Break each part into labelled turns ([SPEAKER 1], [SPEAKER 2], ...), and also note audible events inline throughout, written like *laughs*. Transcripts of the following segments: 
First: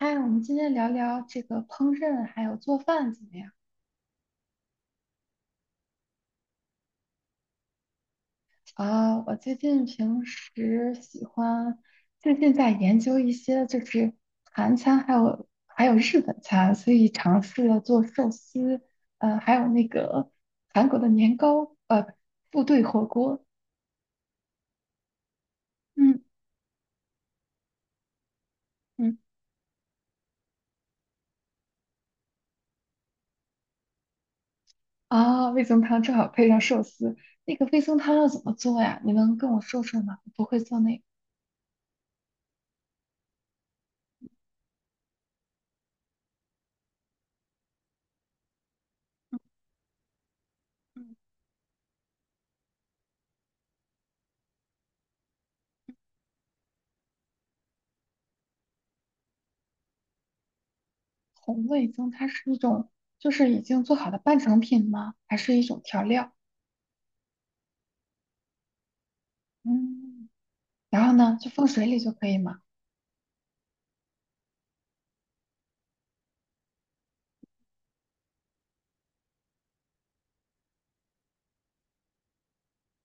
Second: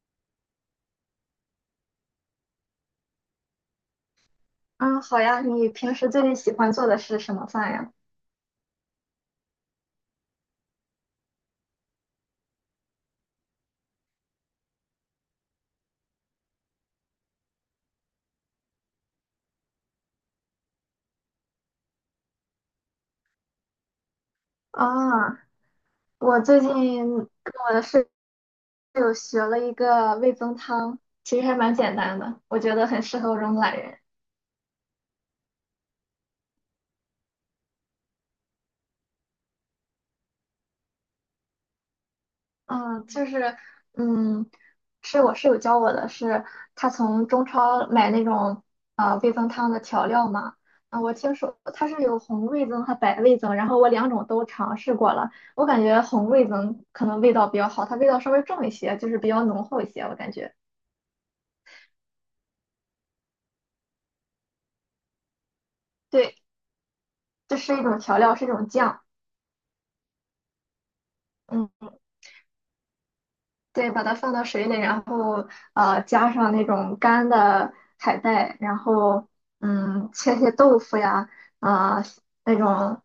[SPEAKER 1] 嗨，我们今天聊聊这个烹饪还有做饭怎么样？
[SPEAKER 2] 嗯，好呀，你平时最近喜欢做的是什么饭呀？
[SPEAKER 1] 啊，我最近平时喜欢，最近在研究一些就是韩餐，还有日本餐，所以尝试了做寿司，还有那个韩国的年糕，部队火锅。
[SPEAKER 2] 啊，
[SPEAKER 1] 嗯
[SPEAKER 2] 我最近跟我的室友
[SPEAKER 1] 嗯。
[SPEAKER 2] 学了一个味增汤，其实还蛮简单的，我觉得很适合我这种懒人。
[SPEAKER 1] 啊，味增汤正好配上寿司。那个味增汤要怎么做呀？你能跟我说说吗？我不会做那个。
[SPEAKER 2] 嗯，就是，嗯，是我室友教我的是，他从中超买那种味增汤的调料嘛。啊，我听说它是有红味增和白味增，然后我两种都尝试过了，我感觉红味增可能味道比较好，它味道稍微重一些，就是比较浓厚一些，我感觉。
[SPEAKER 1] 红味增它是一种，就是已经做好的半成品吗？还是一种调料？
[SPEAKER 2] 对，这是一种调料，是一种酱。
[SPEAKER 1] 嗯，然后呢，就放
[SPEAKER 2] 嗯，
[SPEAKER 1] 水里就可以吗？
[SPEAKER 2] 对，把它放到水里，然后加上那种干的海带，然后切些豆腐呀，啊、那种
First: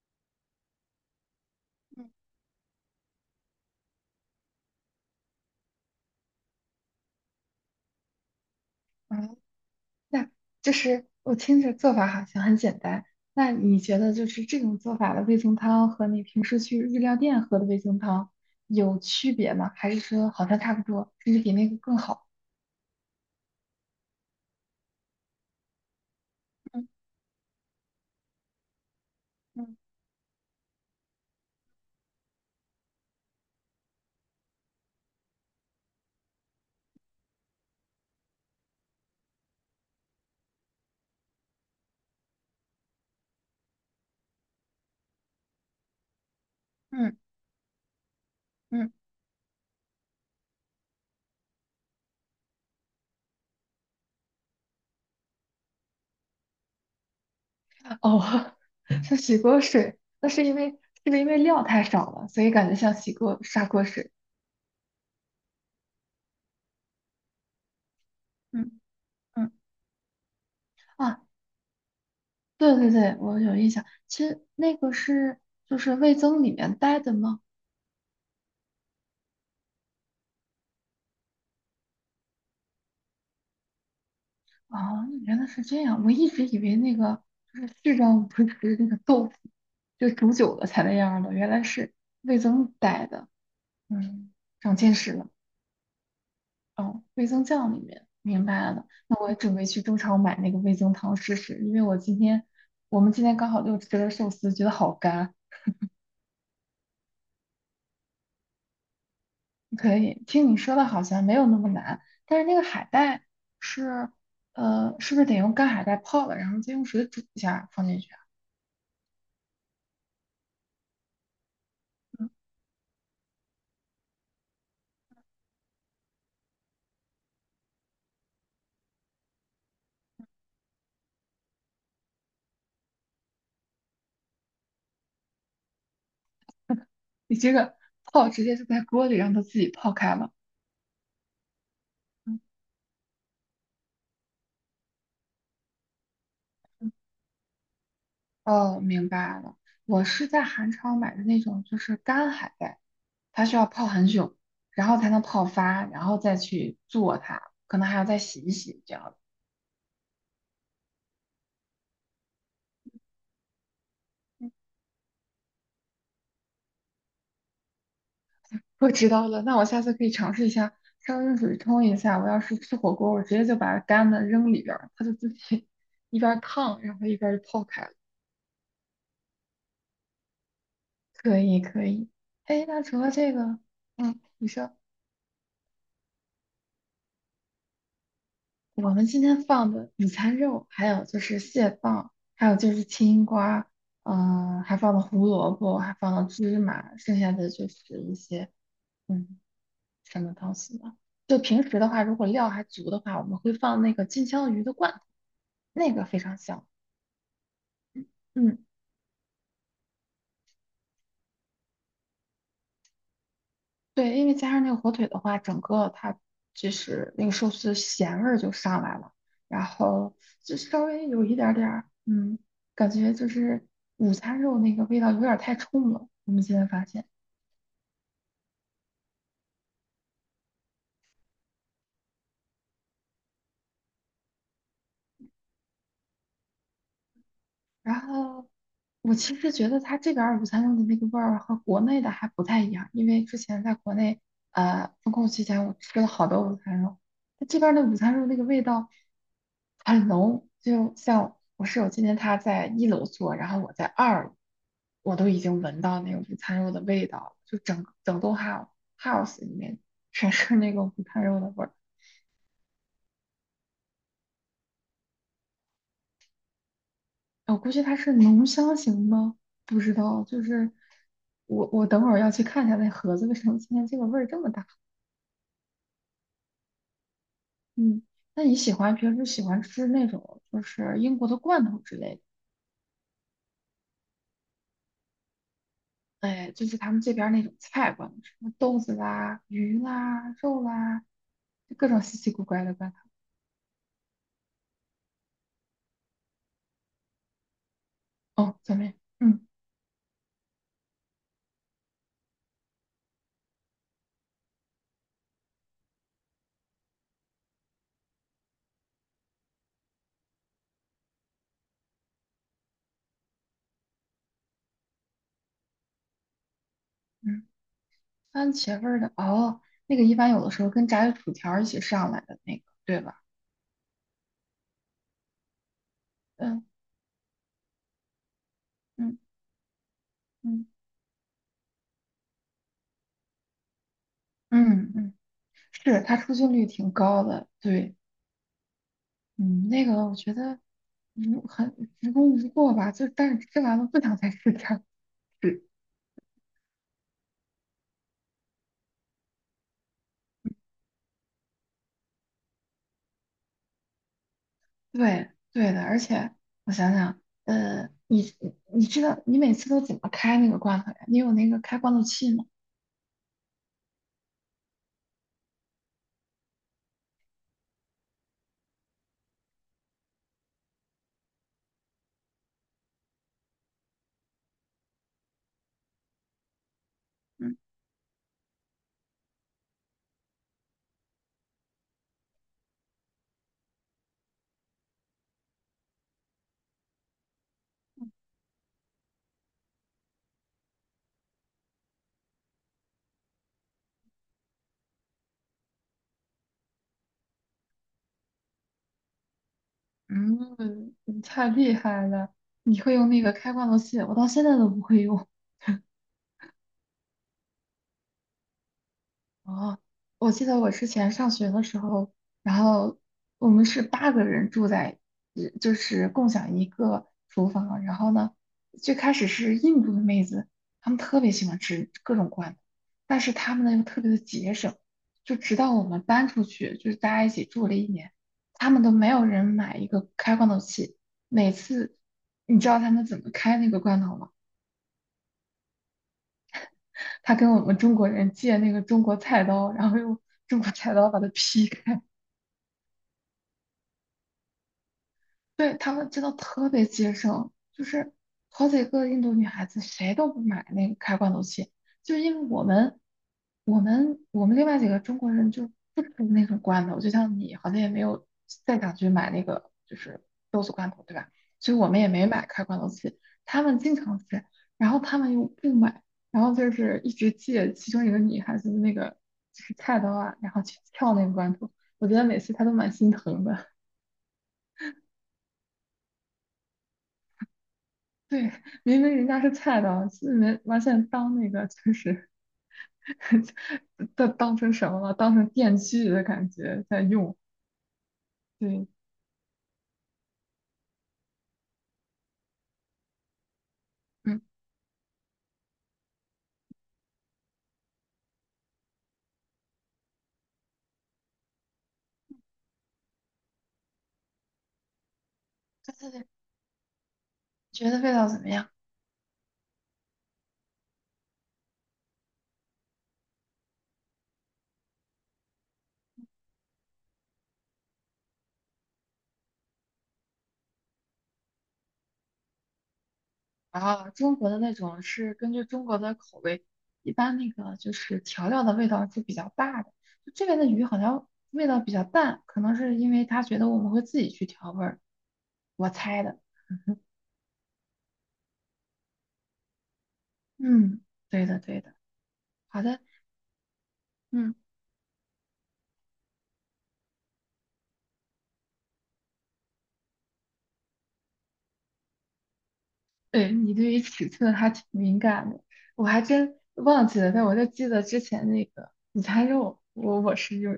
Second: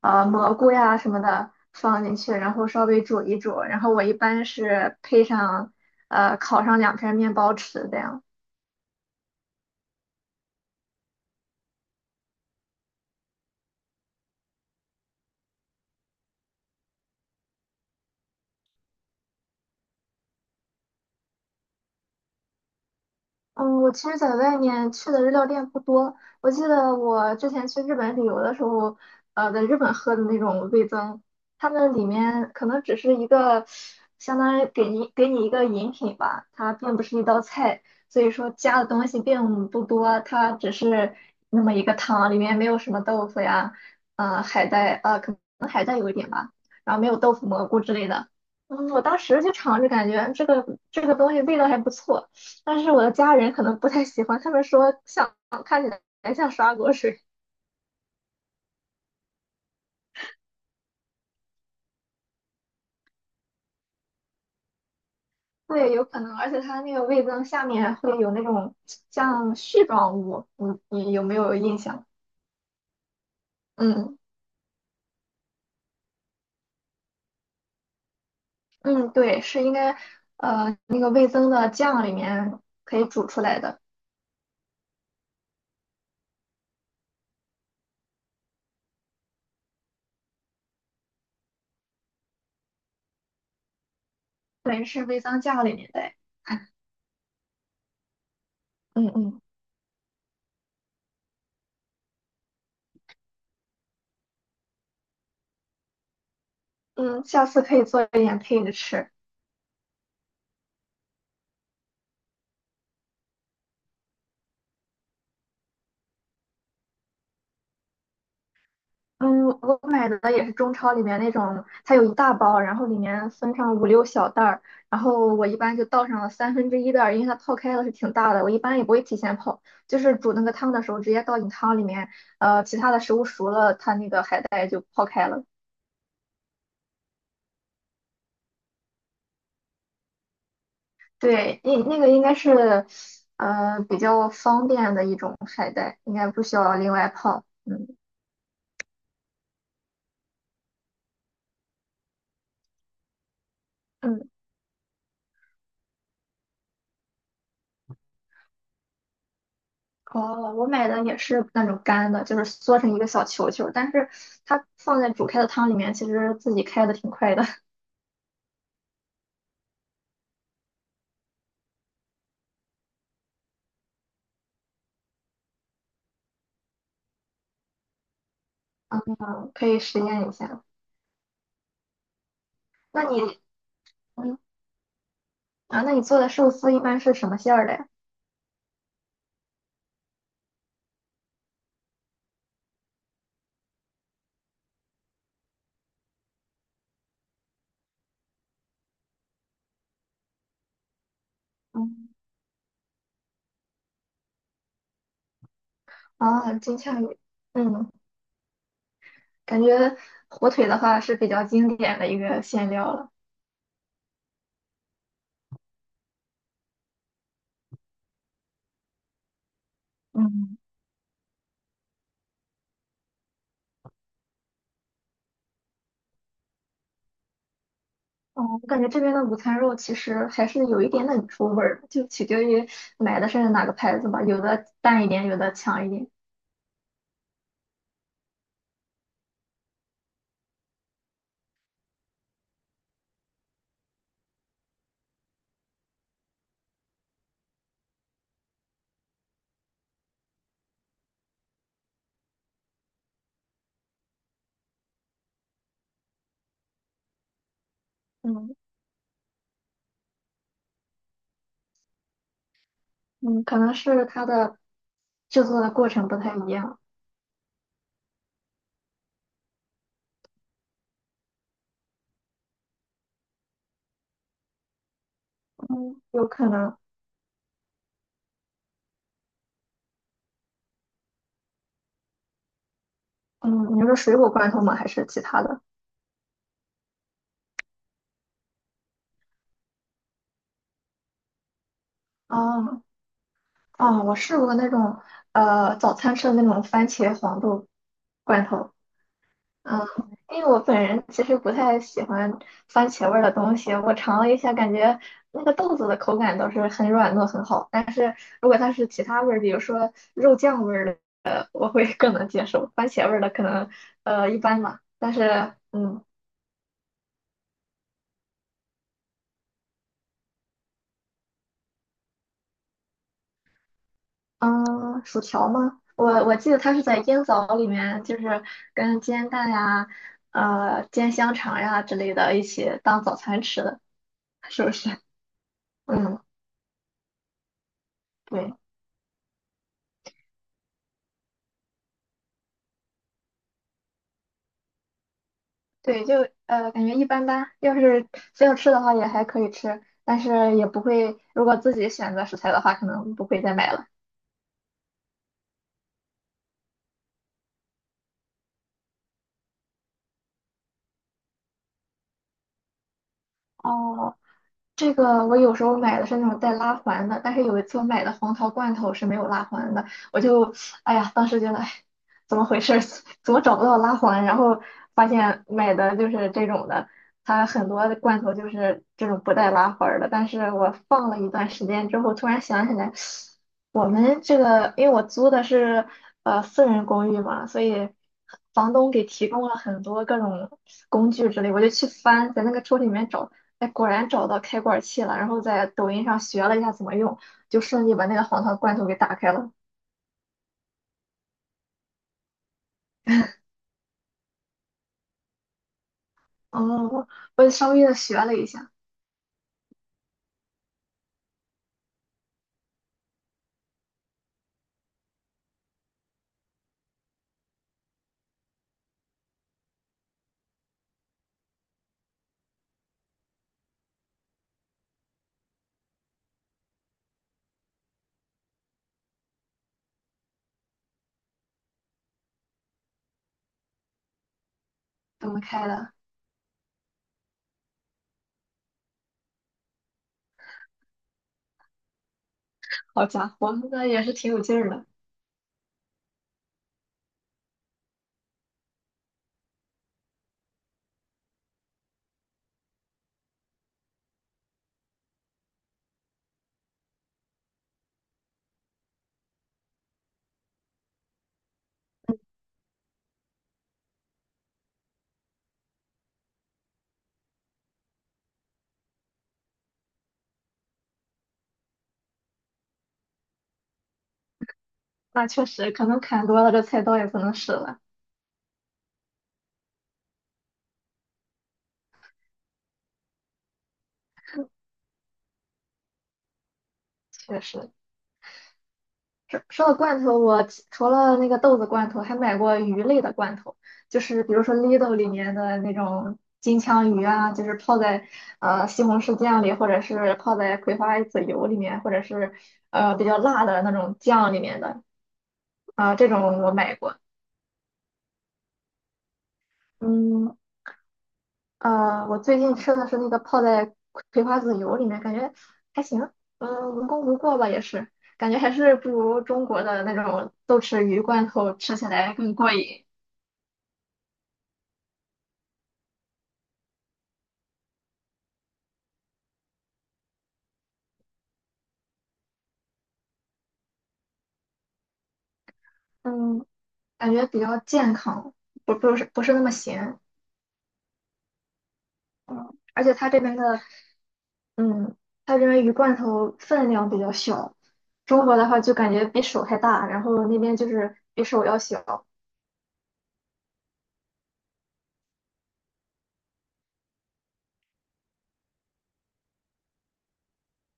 [SPEAKER 2] 蘑菇呀什么的放
[SPEAKER 1] 嗯。
[SPEAKER 2] 进去，然后稍微煮一煮。然后我一般是配上烤上两片面包吃这样。
[SPEAKER 1] 嗯。那就是我听着做法好像很简单。那你觉得就是这种做法的味增汤和你平时去日料店喝的味增汤有区别吗？还是说好像差不多，甚至比那个更好？
[SPEAKER 2] 嗯，我其实在外面去的日料店不多。我记得我之前去日本旅游的时候，在日本喝的那种味增，他们里面可能只是一个，相当于给你一个饮品吧，它并不是一道菜，所以说加的东西并不多，它只是那么一个汤，里面没有什么豆腐呀，海带，可能海带有一点吧，然后没
[SPEAKER 1] 嗯
[SPEAKER 2] 有豆腐、蘑菇之类的。嗯，
[SPEAKER 1] 嗯。
[SPEAKER 2] 我当时就尝着感觉这个东西味道还不错。但是我的家人可能不太喜欢，他们说像看起来像刷锅水，
[SPEAKER 1] 哦。*laughs* 像洗锅水，那是因为是不是因为料太少了，所以感觉像洗锅砂锅水？
[SPEAKER 2] 对，有可能，而且它那个味增下面会有那种
[SPEAKER 1] 嗯嗯。
[SPEAKER 2] 像絮状物，你
[SPEAKER 1] 啊。
[SPEAKER 2] 有没有印象？
[SPEAKER 1] 对对对，我有印象。
[SPEAKER 2] 嗯
[SPEAKER 1] 其实那个是就是味增里面带的吗？
[SPEAKER 2] 嗯，对，是应该那个味增的酱里面可以煮出来的，
[SPEAKER 1] 啊，原来是这样。我一直以为那个就是序章不是那个豆腐，就煮久了才那样的，原来是味增带的。嗯，长
[SPEAKER 2] 对，
[SPEAKER 1] 见
[SPEAKER 2] 是
[SPEAKER 1] 识
[SPEAKER 2] 味
[SPEAKER 1] 了。
[SPEAKER 2] 增酱里面的，
[SPEAKER 1] 哦，味增酱里面明白了。
[SPEAKER 2] 嗯
[SPEAKER 1] 那我也
[SPEAKER 2] 嗯
[SPEAKER 1] 准备去中超买那个味增汤试试，因为我们今天刚好就吃了寿司，觉得好干。
[SPEAKER 2] 嗯，下次可以做一点配着吃。
[SPEAKER 1] 可以，听你说的好像没有那么难，但是那个海带是，是不是得用干海带泡了，然后再用水煮一下放进去啊？
[SPEAKER 2] 嗯，我买的也是中超里面那种，它有一大包，然后里面分上五六小袋儿，然后我一般就倒上了三分之一袋儿，因为它泡开了是挺大的，我一般也不会提前泡，就是煮那个汤的时候直接倒进汤里面，其他的食物熟了，它那个海带就泡开了。
[SPEAKER 1] 你这个 *laughs* 泡直接就在锅里让它自己泡开了。
[SPEAKER 2] 对，那个应该
[SPEAKER 1] 嗯。
[SPEAKER 2] 是，比较方便的一种海带，应该不需要另外泡。嗯
[SPEAKER 1] 哦，明白了。我是在韩超买的那种，就是干海带，它需要泡很久，然后才能泡发，然后再去做它，可能还要再洗一洗这样。
[SPEAKER 2] 哦，我买的也是那种干的，就是缩成一个小球球，但是它放在煮开的汤里面，其实自己开的挺快的，
[SPEAKER 1] 我知道了，那我下次可以尝试一下，烧热水冲一下。我要是吃火锅，我直接就把干的扔里边儿，它就自己 *laughs* 一边儿烫，然后一边儿就泡开了。
[SPEAKER 2] *laughs* 嗯，可以实验一下。
[SPEAKER 1] 可以，可以。哎，那除
[SPEAKER 2] 那
[SPEAKER 1] 了这
[SPEAKER 2] 你，
[SPEAKER 1] 个，嗯，
[SPEAKER 2] 嗯
[SPEAKER 1] 你说。
[SPEAKER 2] 那你做的寿司一般是什么馅儿的呀？
[SPEAKER 1] 我们今天放的午餐肉，还有就是蟹棒，还有就是青瓜，还放了胡萝卜，还放了芝麻，剩下的就是一些嗯什么东西呢？就平时的话，
[SPEAKER 2] 嗯，
[SPEAKER 1] 如果料还足的话，我们会放那个金枪鱼的罐头，那个非常
[SPEAKER 2] 啊，
[SPEAKER 1] 香。
[SPEAKER 2] 金枪鱼，嗯，
[SPEAKER 1] 嗯，
[SPEAKER 2] 感觉火腿的话是比较经典的一个馅料了。
[SPEAKER 1] 对，因为加上那个火腿的话，整个它就是那个寿司咸味儿就上来了，然后就
[SPEAKER 2] 嗯，
[SPEAKER 1] 稍微有一点儿，感觉就是午餐肉那个味道有点儿太冲了，我们现在发现。
[SPEAKER 2] 哦，我感觉这边的午餐肉其实还是有一点点出味儿的就取决于买的是哪个牌子吧，有的淡一点，有的强一点。
[SPEAKER 1] 然后我其实觉得它这边儿午餐肉的那个味儿和国内的还不太一样，因为之前在国内封控期间，我吃了好多午餐肉，它这边儿的午餐肉那个味道很浓，就像我室友今天他在一楼做，然后我在二楼，我都已经闻到那个午餐肉的味道了，就整整栋
[SPEAKER 2] 嗯
[SPEAKER 1] house 里面全是那个午餐肉的味儿。
[SPEAKER 2] 嗯，可能是它的制作的过程不太一样，
[SPEAKER 1] 我估计它是浓香型吗？不知道，就是我等会儿要去看一下那盒子为什么今天这个味儿这么大。
[SPEAKER 2] 嗯，有可能，
[SPEAKER 1] 嗯，那你平时喜欢吃那种就是英国的罐头之类的？
[SPEAKER 2] 嗯，你说水果罐头吗？还是其他的？
[SPEAKER 1] 哎，就是他们这边儿那种菜罐头，什么豆子啦、鱼啦、肉啦，就各种稀奇古怪的
[SPEAKER 2] 哦
[SPEAKER 1] 罐
[SPEAKER 2] 哦，我试过那种早餐吃的那种番茄黄豆
[SPEAKER 1] 头。
[SPEAKER 2] 罐
[SPEAKER 1] 哦，
[SPEAKER 2] 头，
[SPEAKER 1] 前面。嗯
[SPEAKER 2] 嗯，因为我本人其实不太喜欢番茄味儿的东西，我尝了一下，感觉那个豆子的口感倒是很软糯很好，但是如果它是其他味儿，比如说肉酱味儿的，我会更能接受，番茄味儿的可能一般吧，但是。
[SPEAKER 1] 嗯。番茄味儿的哦，那个一般有的时候跟炸的薯条儿一起上来的那个，对吧？
[SPEAKER 2] 嗯，薯条吗？我记得
[SPEAKER 1] 嗯
[SPEAKER 2] 它是在烟枣里面，就是跟
[SPEAKER 1] 嗯。
[SPEAKER 2] 煎蛋呀、
[SPEAKER 1] 嗯
[SPEAKER 2] 煎香肠呀之类的一起当早餐吃的，是不是？
[SPEAKER 1] 嗯嗯。是，它
[SPEAKER 2] 嗯，
[SPEAKER 1] 出镜率挺高的，对，
[SPEAKER 2] 对
[SPEAKER 1] 嗯，那个我觉得无很无功无过吧，就但是吃完了不想再吃第二次。
[SPEAKER 2] 对，就感觉一般般。要是非要吃的话也还可以吃，但是也不会，如果自己选择食材的话，可能不会再买了。
[SPEAKER 1] 对对的，而且我想想，呃，你你知道你每次都怎么开那个罐头呀？你有那个开罐头器吗？
[SPEAKER 2] 哦，这个我有时候买的是那种带拉环的，但是有一次我买的黄桃罐头是没有拉环的，我就，哎呀，当时觉得，哎，怎么回事儿？*laughs* 怎么找不到拉环？然后发现买的就是这种的，它
[SPEAKER 1] 嗯
[SPEAKER 2] 很多的罐头就是这种不带拉环儿的。但是我放了一段时间之后，突然想起来，我们这个，因为我租的是私人公寓嘛，所以房东给提供了很多各种工具之类，我就去翻，在那个抽屉里面找。哎，果然找到开罐器了，然后在抖音上学了一下怎么用，就顺利把那个黄桃罐头给打开了。
[SPEAKER 1] 嗯。你太厉害了，你会用那个开罐头器，我到现在都不会用。
[SPEAKER 2] 哦，我稍微的学了一下
[SPEAKER 1] 哦，我记得我之前上学的时候，然后我们是八个人住在，就是共享一个厨房。然后呢，最开始是印度的妹子，她们特别喜欢吃各种罐头，但是她们呢又特别的节省，就直到我们搬出去，就是大家一起住了一年，他们都没有人买一个开罐头器。每次，你知道他们怎么开那个罐头吗？
[SPEAKER 2] 怎么开的。
[SPEAKER 1] 他跟我们中国人借那个中国菜刀，然后用中国菜刀把它劈开。
[SPEAKER 2] 好家伙，那也是挺有劲儿的。
[SPEAKER 1] 对，他们真的特别节省，就是好几个印度女孩子谁都不买那个开罐头器，就是因为我们另外几个中国人就不吃那种罐头，就像你好像也没有再想去买那个就是豆子罐头，对吧？所以我们也没买开罐头器，他们经常吃，然后他们又不买，然后就是一直借其中一个女孩子的那个就是菜刀啊，然后去撬那个罐头，我觉得每次她都蛮心疼的。
[SPEAKER 2] 那确实，可能砍多了，这菜刀也不能使了。
[SPEAKER 1] 对，明明人家是菜刀，人完全当那个就是 *laughs* 当成什么了？当成电锯的感觉在用。
[SPEAKER 2] 确实，
[SPEAKER 1] 对。
[SPEAKER 2] 说到罐头，我除了那个豆子罐头，还买过鱼类的罐头，就是比
[SPEAKER 1] 嗯，
[SPEAKER 2] 如说 Lidl 里面的那种金枪鱼啊，就是泡在西红柿酱里，或者是泡在葵花籽油里面，或者是比较辣的那种酱里面的啊、
[SPEAKER 1] 对
[SPEAKER 2] 这
[SPEAKER 1] 对对，
[SPEAKER 2] 种我买过。
[SPEAKER 1] 觉得味道怎么样？
[SPEAKER 2] 嗯我最近吃的是那个泡在葵花籽油里面，感觉还行，嗯、无功无过吧，也是，感觉还是不如中国的那种豆豉鱼罐头吃起来更过瘾。
[SPEAKER 1] 啊，中国的那种是根据中国的口味，一般那个就是调料的味道是比较大的。就这边的鱼好像味道比较淡，可能是因为他觉得我们会自己去调味儿，我猜的。
[SPEAKER 2] 嗯，感觉比较健康，不是那么咸，
[SPEAKER 1] 嗯，对的对的，好
[SPEAKER 2] 而且
[SPEAKER 1] 的，
[SPEAKER 2] 它这边的，
[SPEAKER 1] 嗯。
[SPEAKER 2] 嗯，它这边鱼罐头分量比较小，中国的话就感觉比手还大，然后那边就是比手要小。
[SPEAKER 1] 对，你对于尺寸还挺敏感的，我还真忘记了，但我就记得之前那个午餐肉，我是有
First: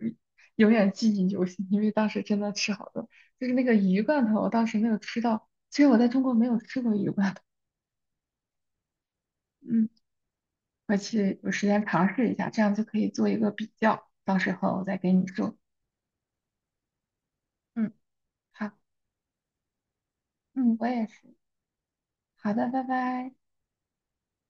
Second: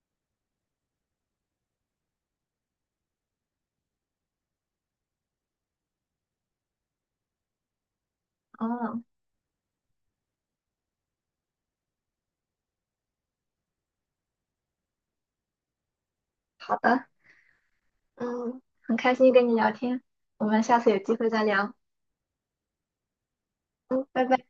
[SPEAKER 1] 永远记忆犹新，因为当时真的吃好多，就是那个鱼罐头，我当时没有吃到，其实我在中国没有吃过鱼罐头。
[SPEAKER 2] 嗯，
[SPEAKER 1] 嗯，回去有时间尝试一下，这样就可以做一个比较，到时候我再给你说。
[SPEAKER 2] 好的，
[SPEAKER 1] 嗯，
[SPEAKER 2] 嗯，
[SPEAKER 1] 好。
[SPEAKER 2] 很开心跟你聊天，我们
[SPEAKER 1] 嗯，
[SPEAKER 2] 下
[SPEAKER 1] 我
[SPEAKER 2] 次有
[SPEAKER 1] 也
[SPEAKER 2] 机会
[SPEAKER 1] 是。
[SPEAKER 2] 再聊。
[SPEAKER 1] 好的，拜拜。
[SPEAKER 2] 嗯，拜拜。